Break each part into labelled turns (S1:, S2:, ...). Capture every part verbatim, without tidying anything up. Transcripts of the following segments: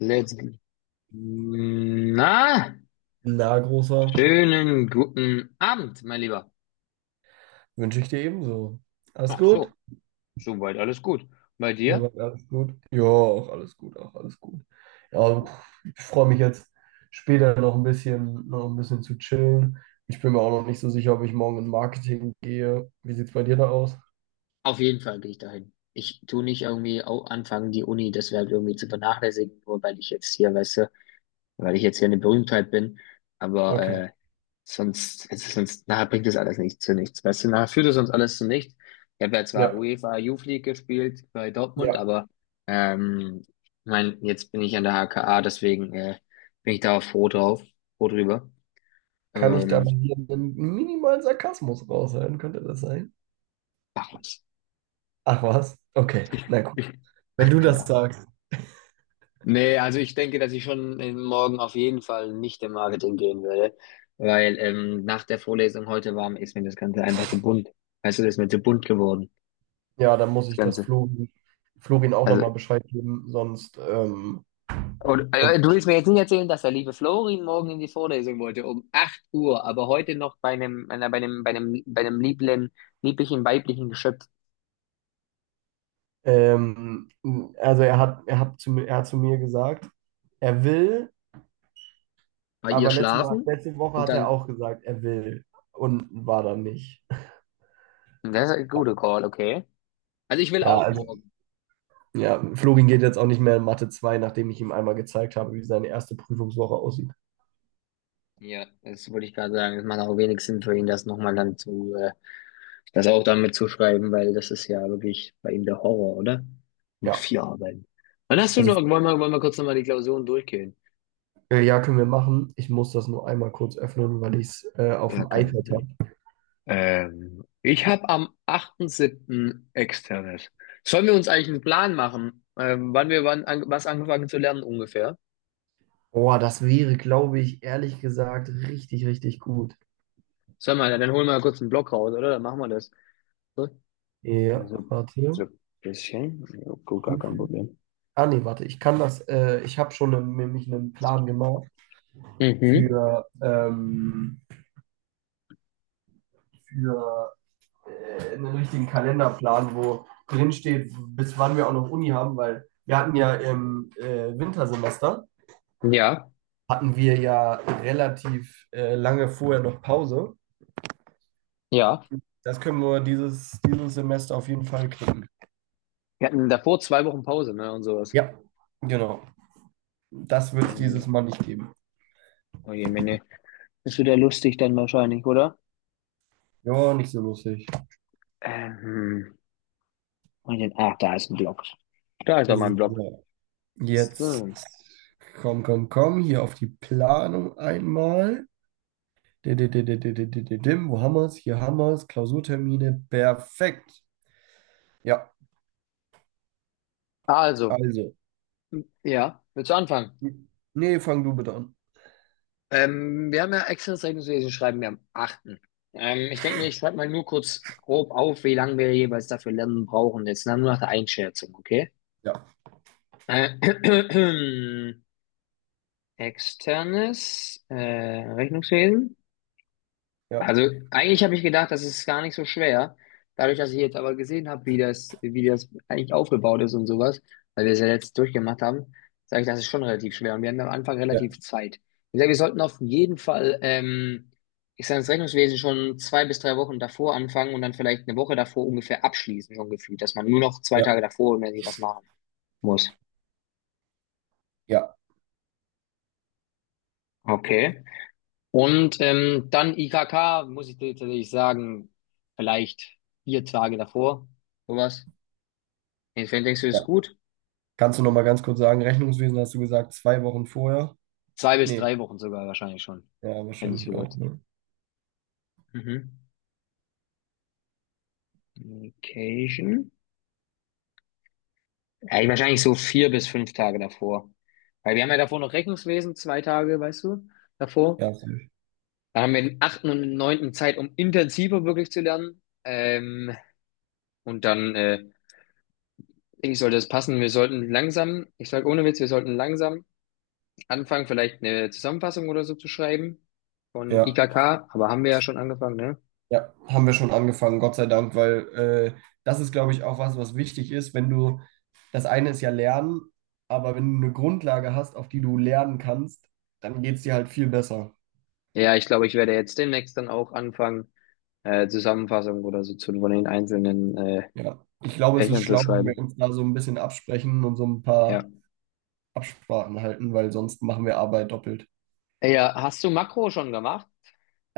S1: Let's go. Na,
S2: Na, Großer,
S1: schönen guten Abend, mein Lieber.
S2: wünsche ich dir ebenso. Alles
S1: Ach
S2: gut?
S1: so, soweit alles gut. Bei dir?
S2: Soweit alles gut? Ja, auch alles gut, auch alles gut. Ja, ich freue mich jetzt später noch ein bisschen, noch ein bisschen zu chillen. Ich bin mir auch noch nicht so sicher, ob ich morgen in Marketing gehe. Wie sieht es bei dir da aus?
S1: Auf jeden Fall gehe ich dahin. Ich tue nicht irgendwie au- anfangen, die Uni deshalb irgendwie zu vernachlässigen, nur weil ich jetzt hier, weißt du, weil ich jetzt hier eine Berühmtheit bin. Aber
S2: Okay.
S1: äh, Sonst, es ist sonst, nachher bringt es alles nicht zu nichts. Weißt du, nachher führt es uns alles zu nichts. Ich habe ja zwar
S2: Ja,
S1: UEFA Youth League gespielt bei Dortmund,
S2: ja.
S1: aber ähm, ich mein, jetzt bin ich an der H K A, deswegen äh, bin ich da auch froh drauf, froh drüber.
S2: Kann ich da
S1: Ähm,
S2: bei dir einen minimalen Sarkasmus raushören? Könnte das sein?
S1: Ach was.
S2: Ach was? Okay, na gut. Wenn
S1: Ach,
S2: du das
S1: ja.
S2: sagst,
S1: Nee, also ich denke, dass ich schon äh, morgen auf jeden Fall nicht im Marketing gehen werde, weil ähm, nach der Vorlesung heute war, ist mir das Ganze einfach zu bunt. Weißt du, das ist mir zu bunt geworden,
S2: ja, dann muss
S1: das
S2: ich das
S1: Ganze.
S2: Florin, Florin auch
S1: Also.
S2: nochmal Bescheid geben, sonst, ähm,
S1: Und, äh,
S2: sonst
S1: du willst mir jetzt nicht erzählen, dass der liebe Florin morgen in die Vorlesung wollte, um acht Uhr, aber heute noch bei einem, einer- bei einem, bei einem, bei einem lieblen, lieblichen weiblichen Geschöpf
S2: Ähm, also er hat, er hat zu, mir- er hat zu mir gesagt, er will,
S1: bei ihr
S2: aber letzte, Mal,
S1: schlafen,
S2: letzte Woche
S1: und
S2: hat er
S1: dann,
S2: auch gesagt, er will und war dann nicht.
S1: das ist ein guter Call, okay. Also ich will
S2: Ja,
S1: auch
S2: also
S1: morgen.
S2: ja, Florin geht jetzt auch nicht mehr in Mathe zwei, nachdem ich ihm einmal gezeigt habe, wie seine erste Prüfungswoche aussieht.
S1: Ja, das wollte ich gerade sagen. Es macht auch wenig Sinn für ihn, das nochmal dann zu, äh, das auch damit zu schreiben, weil das ist ja wirklich bei ihm der Horror, oder? Mit
S2: Ja,
S1: vier Arbeiten. Wann hast du noch,
S2: also
S1: wollen wir, wollen wir kurz nochmal die Klausuren durchgehen?
S2: äh, ja, können wir machen. Ich muss das nur einmal kurz öffnen, weil ich es äh, auf
S1: Gar
S2: dem
S1: kein
S2: iPad habe.
S1: Problem. Ähm, ich habe am achten siebten externes. Sollen wir uns eigentlich einen Plan machen, ähm, wann wir wann an, was angefangen zu lernen ungefähr?
S2: Boah, das wäre, glaube ich, ehrlich gesagt, richtig, richtig gut.
S1: Sollen wir, dann holen wir mal kurz einen Block raus, oder? Dann machen wir das. So,
S2: Ja,
S1: so, so
S2: warte.
S1: ein bisschen. Ja, gut, gar kein
S2: Prüfung.
S1: Problem.
S2: Ah nee, warte, ich kann das, äh, ich habe schon einen, nämlich einen Plan gemacht
S1: Mhm.
S2: für, ähm, für äh, einen richtigen Kalenderplan, wo drin steht, bis wann wir auch noch Uni haben, weil wir hatten ja im äh, Wintersemester,
S1: Ja,
S2: hatten wir ja relativ äh, lange vorher noch Pause.
S1: ja.
S2: Das können wir dieses, dieses Semester auf jeden Fall knicken.
S1: Wir hatten davor zwei Wochen Pause, ne, und sowas.
S2: Ja, genau. Das wird es
S1: Oje, Mene.
S2: dieses Mal nicht geben.
S1: Oje, Mene. Ist wieder lustig dann wahrscheinlich, oder?
S2: Ja, nicht so lustig.
S1: Ähm, und den, ach, da ist ein Block. Da ist doch mal ein Block.
S2: So. Jetzt
S1: So.
S2: komm, komm, komm, hier auf die Planung einmal. Dim, wo haben wir es? Hier haben wir es. Klausurtermine, perfekt. Ja,
S1: Also.
S2: also.
S1: Ja, willst du anfangen?
S2: Nee, fang du bitte an.
S1: Ähm, wir haben ja externes Rechnungswesen schreiben wir am achten. Ähm, ich denke mir, ich schreibe mal nur kurz grob auf, wie lange wir jeweils dafür lernen brauchen. Jetzt nur nach der Einschätzung, okay?
S2: Ja,
S1: Äh, Externes äh, Rechnungswesen.
S2: ja,
S1: Also eigentlich habe ich gedacht, das ist gar nicht so schwer. Dadurch, dass ich jetzt aber gesehen habe, wie das, wie das eigentlich aufgebaut ist und sowas, weil wir es ja jetzt durchgemacht haben, sage ich, das ist schon relativ schwer. Und wir hatten am Anfang
S2: ja,
S1: relativ Zeit. Ich sage, wir sollten auf jeden Fall, ähm, ich sage, das Rechnungswesen schon zwei bis drei Wochen davor anfangen und dann vielleicht eine Woche davor ungefähr abschließen, so ungefähr, dass man nur noch zwei Tage
S2: ja,
S1: davor irgendwie was machen muss.
S2: ja,
S1: Okay. Und ähm, dann I K K, muss ich dir tatsächlich sagen, vielleicht vier Tage davor, sowas. Wie denkst du, das ist
S2: ja.
S1: gut?
S2: Kannst du noch mal ganz kurz sagen, Rechnungswesen hast du gesagt, zwei Wochen vorher?
S1: Zwei bis
S2: Nee,
S1: drei Wochen sogar wahrscheinlich schon,
S2: ja,
S1: hätte ich
S2: wahrscheinlich auch.
S1: gesagt.
S2: Ne?
S1: Mhm. Vacation? Ja, wahrscheinlich so vier bis fünf Tage davor. Weil wir haben ja davor noch Rechnungswesen, zwei Tage, weißt du, davor.
S2: Ja, safe.
S1: Dann haben wir den achten und neunten Zeit, um intensiver wirklich zu lernen. Ähm, und dann, äh, denke ich, sollte es passen. Wir sollten langsam, ich sage ohne Witz, wir sollten langsam anfangen, vielleicht eine Zusammenfassung oder so zu schreiben von
S2: Ja.
S1: I K K. Aber haben wir ja schon angefangen, ne?
S2: Ja, haben wir schon angefangen, Gott sei Dank, weil äh, das ist, glaube ich, auch was, was wichtig ist, wenn du, das eine ist ja Lernen, aber wenn du eine Grundlage hast, auf die du lernen kannst, dann geht es dir halt viel besser.
S1: Ja, ich glaube, ich werde jetzt demnächst dann auch anfangen, äh, Zusammenfassung oder so zu von den einzelnen äh,
S2: Ja, ich glaube, es ist
S1: Fächern zu
S2: schlau, wenn wir
S1: schreiben.
S2: uns da so ein bisschen absprechen und so ein
S1: Ja.
S2: paar Absprachen halten, weil sonst machen wir Arbeit doppelt.
S1: Äh, Ja, hast du Makro schon gemacht?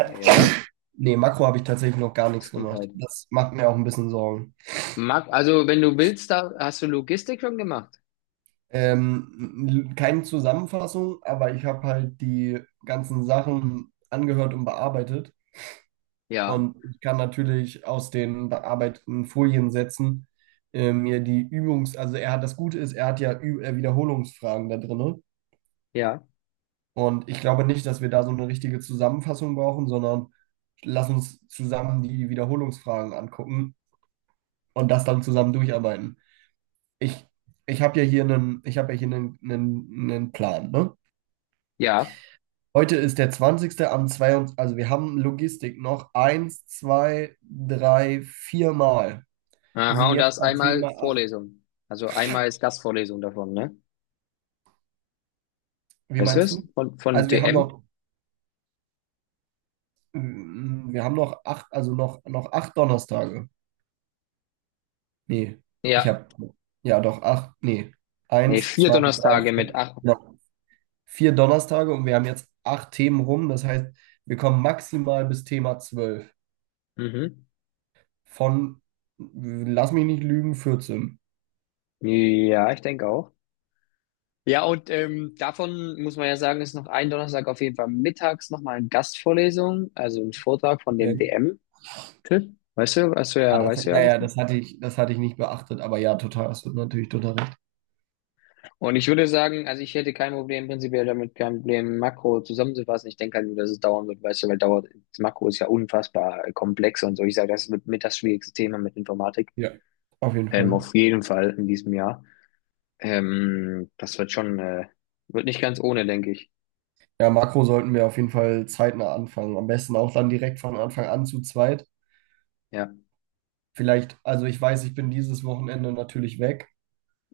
S1: Nee, oder?
S2: Nee, Makro habe ich tatsächlich noch gar nichts gemacht.
S1: Gesundheit.
S2: Das macht mir auch ein bisschen Sorgen.
S1: Mak also, wenn du willst, da hast du Logistik schon gemacht?
S2: Ähm, keine Zusammenfassung, aber ich habe halt die ganzen Sachen angehört und bearbeitet.
S1: Ja,
S2: Und ich kann natürlich aus den bearbeiteten Foliensätzen äh, mir die Übungs-, also er hat das Gute ist, er hat ja Ü äh, Wiederholungsfragen da drinne.
S1: ja,
S2: Und ich glaube nicht, dass wir da so eine richtige Zusammenfassung brauchen, sondern lass uns zusammen die Wiederholungsfragen angucken und das dann zusammen durcharbeiten. Ich, ich habe ja hier einen, ich habe ja hier einen, einen, einen Plan, ne?
S1: ja.
S2: Heute ist der zwanzigste am zweiundzwanzigsten. Also wir haben Logistik noch eins, zwei, drei, vier Mal. Wir
S1: Aha,
S2: sind
S1: und da
S2: jetzt
S1: ist
S2: bei
S1: einmal
S2: Thema acht.
S1: Vorlesung. Also einmal ist Gastvorlesung davon, ne?
S2: Wie
S1: Weißt du
S2: meinst
S1: es?
S2: du?
S1: Von, von
S2: Also wir haben
S1: D M?
S2: noch, mm, wir haben noch acht, also noch, noch acht Donnerstage. Nee, ich
S1: Ja.
S2: habe, ja doch, acht, nee.
S1: Nee,
S2: Eins,
S1: vier
S2: zwei, drei,
S1: Donnerstage mit
S2: vier.
S1: acht.
S2: Noch vier Donnerstage und wir haben jetzt acht Themen rum. Das heißt, wir kommen maximal bis Thema zwölf.
S1: Mhm.
S2: Von, lass mich nicht lügen, vierzehn.
S1: Ja, ich denke auch. Ja, und ähm, davon muss man ja sagen, ist noch ein Donnerstag auf jeden Fall mittags nochmal eine Gastvorlesung, also ein Vortrag von dem
S2: Okay.
S1: D M-Typ. Weißt du, weißt du
S2: Ah,
S1: ja,
S2: das, ja,
S1: weißt du ja
S2: ja,
S1: bestimmt.
S2: das hatte ich, das hatte ich nicht beachtet, aber ja, total, hast du natürlich total recht.
S1: Und ich würde sagen, also ich hätte kein Problem, prinzipiell damit kein Problem, Makro zusammenzufassen. Ich denke halt nur, dass es dauern wird, weißt du, weil dauert, das Makro ist ja unfassbar äh, komplex und so. Ich sage, das wird mit das schwierigste Thema mit Informatik.
S2: Ja, auf jeden
S1: Ähm,
S2: Fall.
S1: auf jeden Fall in diesem Jahr. Ähm, das wird schon, äh, wird nicht ganz ohne, denke ich.
S2: Ja, Makro sollten wir auf jeden Fall zeitnah anfangen. Am besten auch dann direkt von Anfang an zu zweit.
S1: Ja,
S2: Vielleicht, also ich weiß, ich bin dieses Wochenende natürlich weg,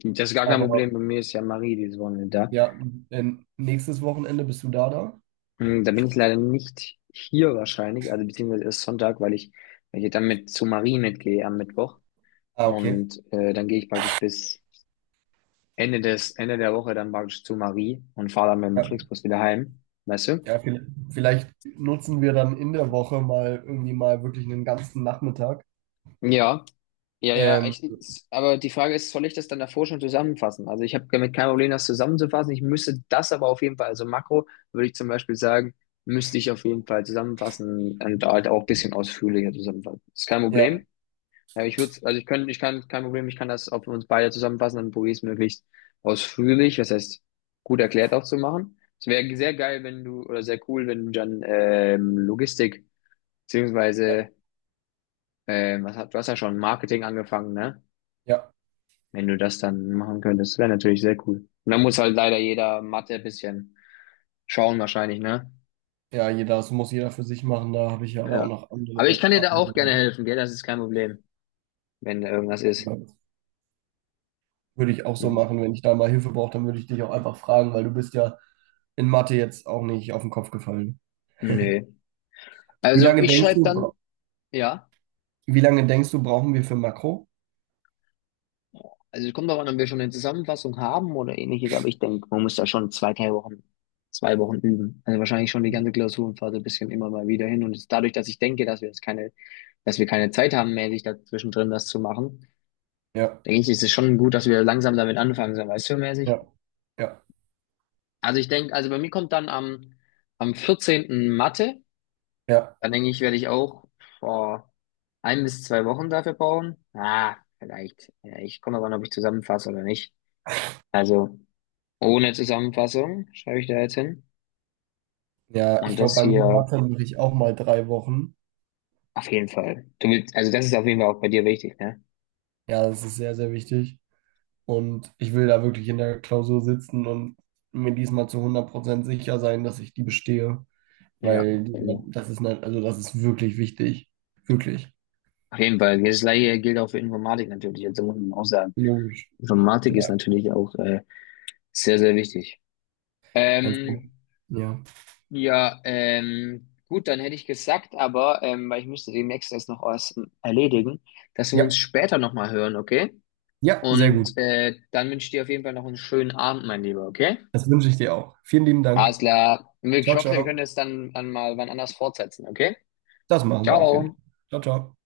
S1: das ist gar kein
S2: aber
S1: Problem. Bei mir ist ja Marie dieses Wochenende da.
S2: ja, in- nächstes Wochenende bist du da da?
S1: Hm, Da bin ich leider nicht hier wahrscheinlich, also beziehungsweise erst Sonntag, weil ich, weil ich dann mit zu Marie mitgehe am Mittwoch.
S2: Ah, okay.
S1: Und äh, dann gehe ich praktisch bis Ende des, Ende der Woche dann praktisch zu Marie und fahre dann mit dem
S2: Ja,
S1: Flixbus wieder heim. Weißt du?
S2: ja, vielleicht, vielleicht nutzen wir dann in der Woche mal irgendwie mal wirklich einen ganzen Nachmittag.
S1: Ja, ja, ja.
S2: Ähm,
S1: Ich, aber die Frage ist, soll ich das dann davor schon zusammenfassen? Also ich habe damit kein Problem, das zusammenzufassen. Ich müsste das aber auf jeden Fall, also Makro würde ich zum Beispiel sagen, müsste ich auf jeden Fall zusammenfassen und halt auch ein bisschen ausführlicher zusammenfassen. Ist kein
S2: ja,
S1: Problem. Ja, ich würde, also ich könnte, ich kann, kein Problem, ich kann das auf uns beide zusammenfassen, dann probiere ich es möglichst ausführlich, was heißt gut erklärt auch zu machen. Es wäre sehr geil, wenn du, oder sehr cool, wenn du dann ähm, Logistik,
S2: ja,
S1: beziehungsweise, ähm, was hat, du hast ja schon Marketing angefangen, ne?
S2: ja,
S1: Wenn du das dann machen könntest, wäre natürlich sehr cool. Und dann muss halt leider jeder Mathe ein bisschen schauen wahrscheinlich, ne?
S2: ja, jeder, das muss jeder für sich machen. Da habe ich ja aber auch
S1: Ja.
S2: noch
S1: Aber ich
S2: andere.
S1: kann dir da auch
S2: Andere
S1: gerne helfen, gell? Das ist kein Problem, wenn da irgendwas ist.
S2: also, Würde ich auch so
S1: Hm.
S2: machen, wenn ich da mal Hilfe brauche, dann würde ich dich auch einfach fragen, weil du bist ja in Mathe jetzt auch nicht auf den Kopf gefallen.
S1: Nee.
S2: Wie
S1: Also
S2: lange
S1: ich
S2: denkst
S1: schreibe dann,
S2: du,
S1: ja.
S2: wie lange denkst du, brauchen wir für Makro?
S1: Also es kommt darauf an, ob wir schon eine Zusammenfassung haben oder ähnliches, aber ich denke, man muss da schon zwei, drei Wochen, zwei Wochen üben. Also wahrscheinlich schon die ganze Klausurenphase ein bisschen immer mal wieder hin. Und es- dadurch, dass ich denke, dass wir jetzt keine, dass wir keine Zeit haben, mäßig dazwischen drin das zu machen,
S2: Ja,
S1: denke ich, ist es schon gut, dass wir langsam damit anfangen, so weißt du, mäßig.
S2: ja, ja,
S1: Also ich denke, also bei mir kommt dann am, am vierzehnten Mathe.
S2: ja.
S1: Dann denke ich, werde ich auch vor ein bis zwei Wochen dafür brauchen. Ah, vielleicht. Ja, ich komme aber an, ob ich zusammenfasse oder nicht. Also. Ohne Zusammenfassung schreibe ich da jetzt hin.
S2: Ja, ich
S1: Und
S2: glaube,
S1: das
S2: bei mir in
S1: hier
S2: Mathe mache ich auch mal drei Wochen.
S1: auf jeden Fall. Du willst, also das ist auf jeden Fall auch bei dir wichtig, ne?
S2: Ja, das ist sehr, sehr wichtig. Und ich will da wirklich in der Klausur sitzen und mir diesmal zu hundert Prozent sicher sein, dass ich die bestehe,
S1: Ja.
S2: weil
S1: Also,
S2: das ist, ne- also das ist wirklich wichtig. Wirklich.
S1: auf jeden Fall. Das gleiche gilt auch für Informatik natürlich. Also muss man auch sagen.
S2: Logisch.
S1: Informatik ist
S2: Ja,
S1: natürlich auch äh, sehr, sehr wichtig.
S2: einfach.
S1: Ähm,
S2: Ja.
S1: ja, ähm, gut, dann hätte ich gesagt, aber ähm, weil ich müsste demnächst das noch was erledigen, dass wir uns
S2: Ja,
S1: später nochmal hören, okay?
S2: ja, sehr
S1: Und
S2: gut.
S1: äh, dann wünsche ich dir auf jeden Fall noch einen schönen Abend, mein Lieber, okay?
S2: Das wünsche ich dir auch. Vielen lieben
S1: Alles
S2: Dank.
S1: klar. Ich
S2: Ciao,
S1: hoffe, wir können
S2: ciao.
S1: es dann, dann mal wann anders fortsetzen, okay?
S2: Das machen wir auf jeden Fall.
S1: Ciao.
S2: Ciao, ciao.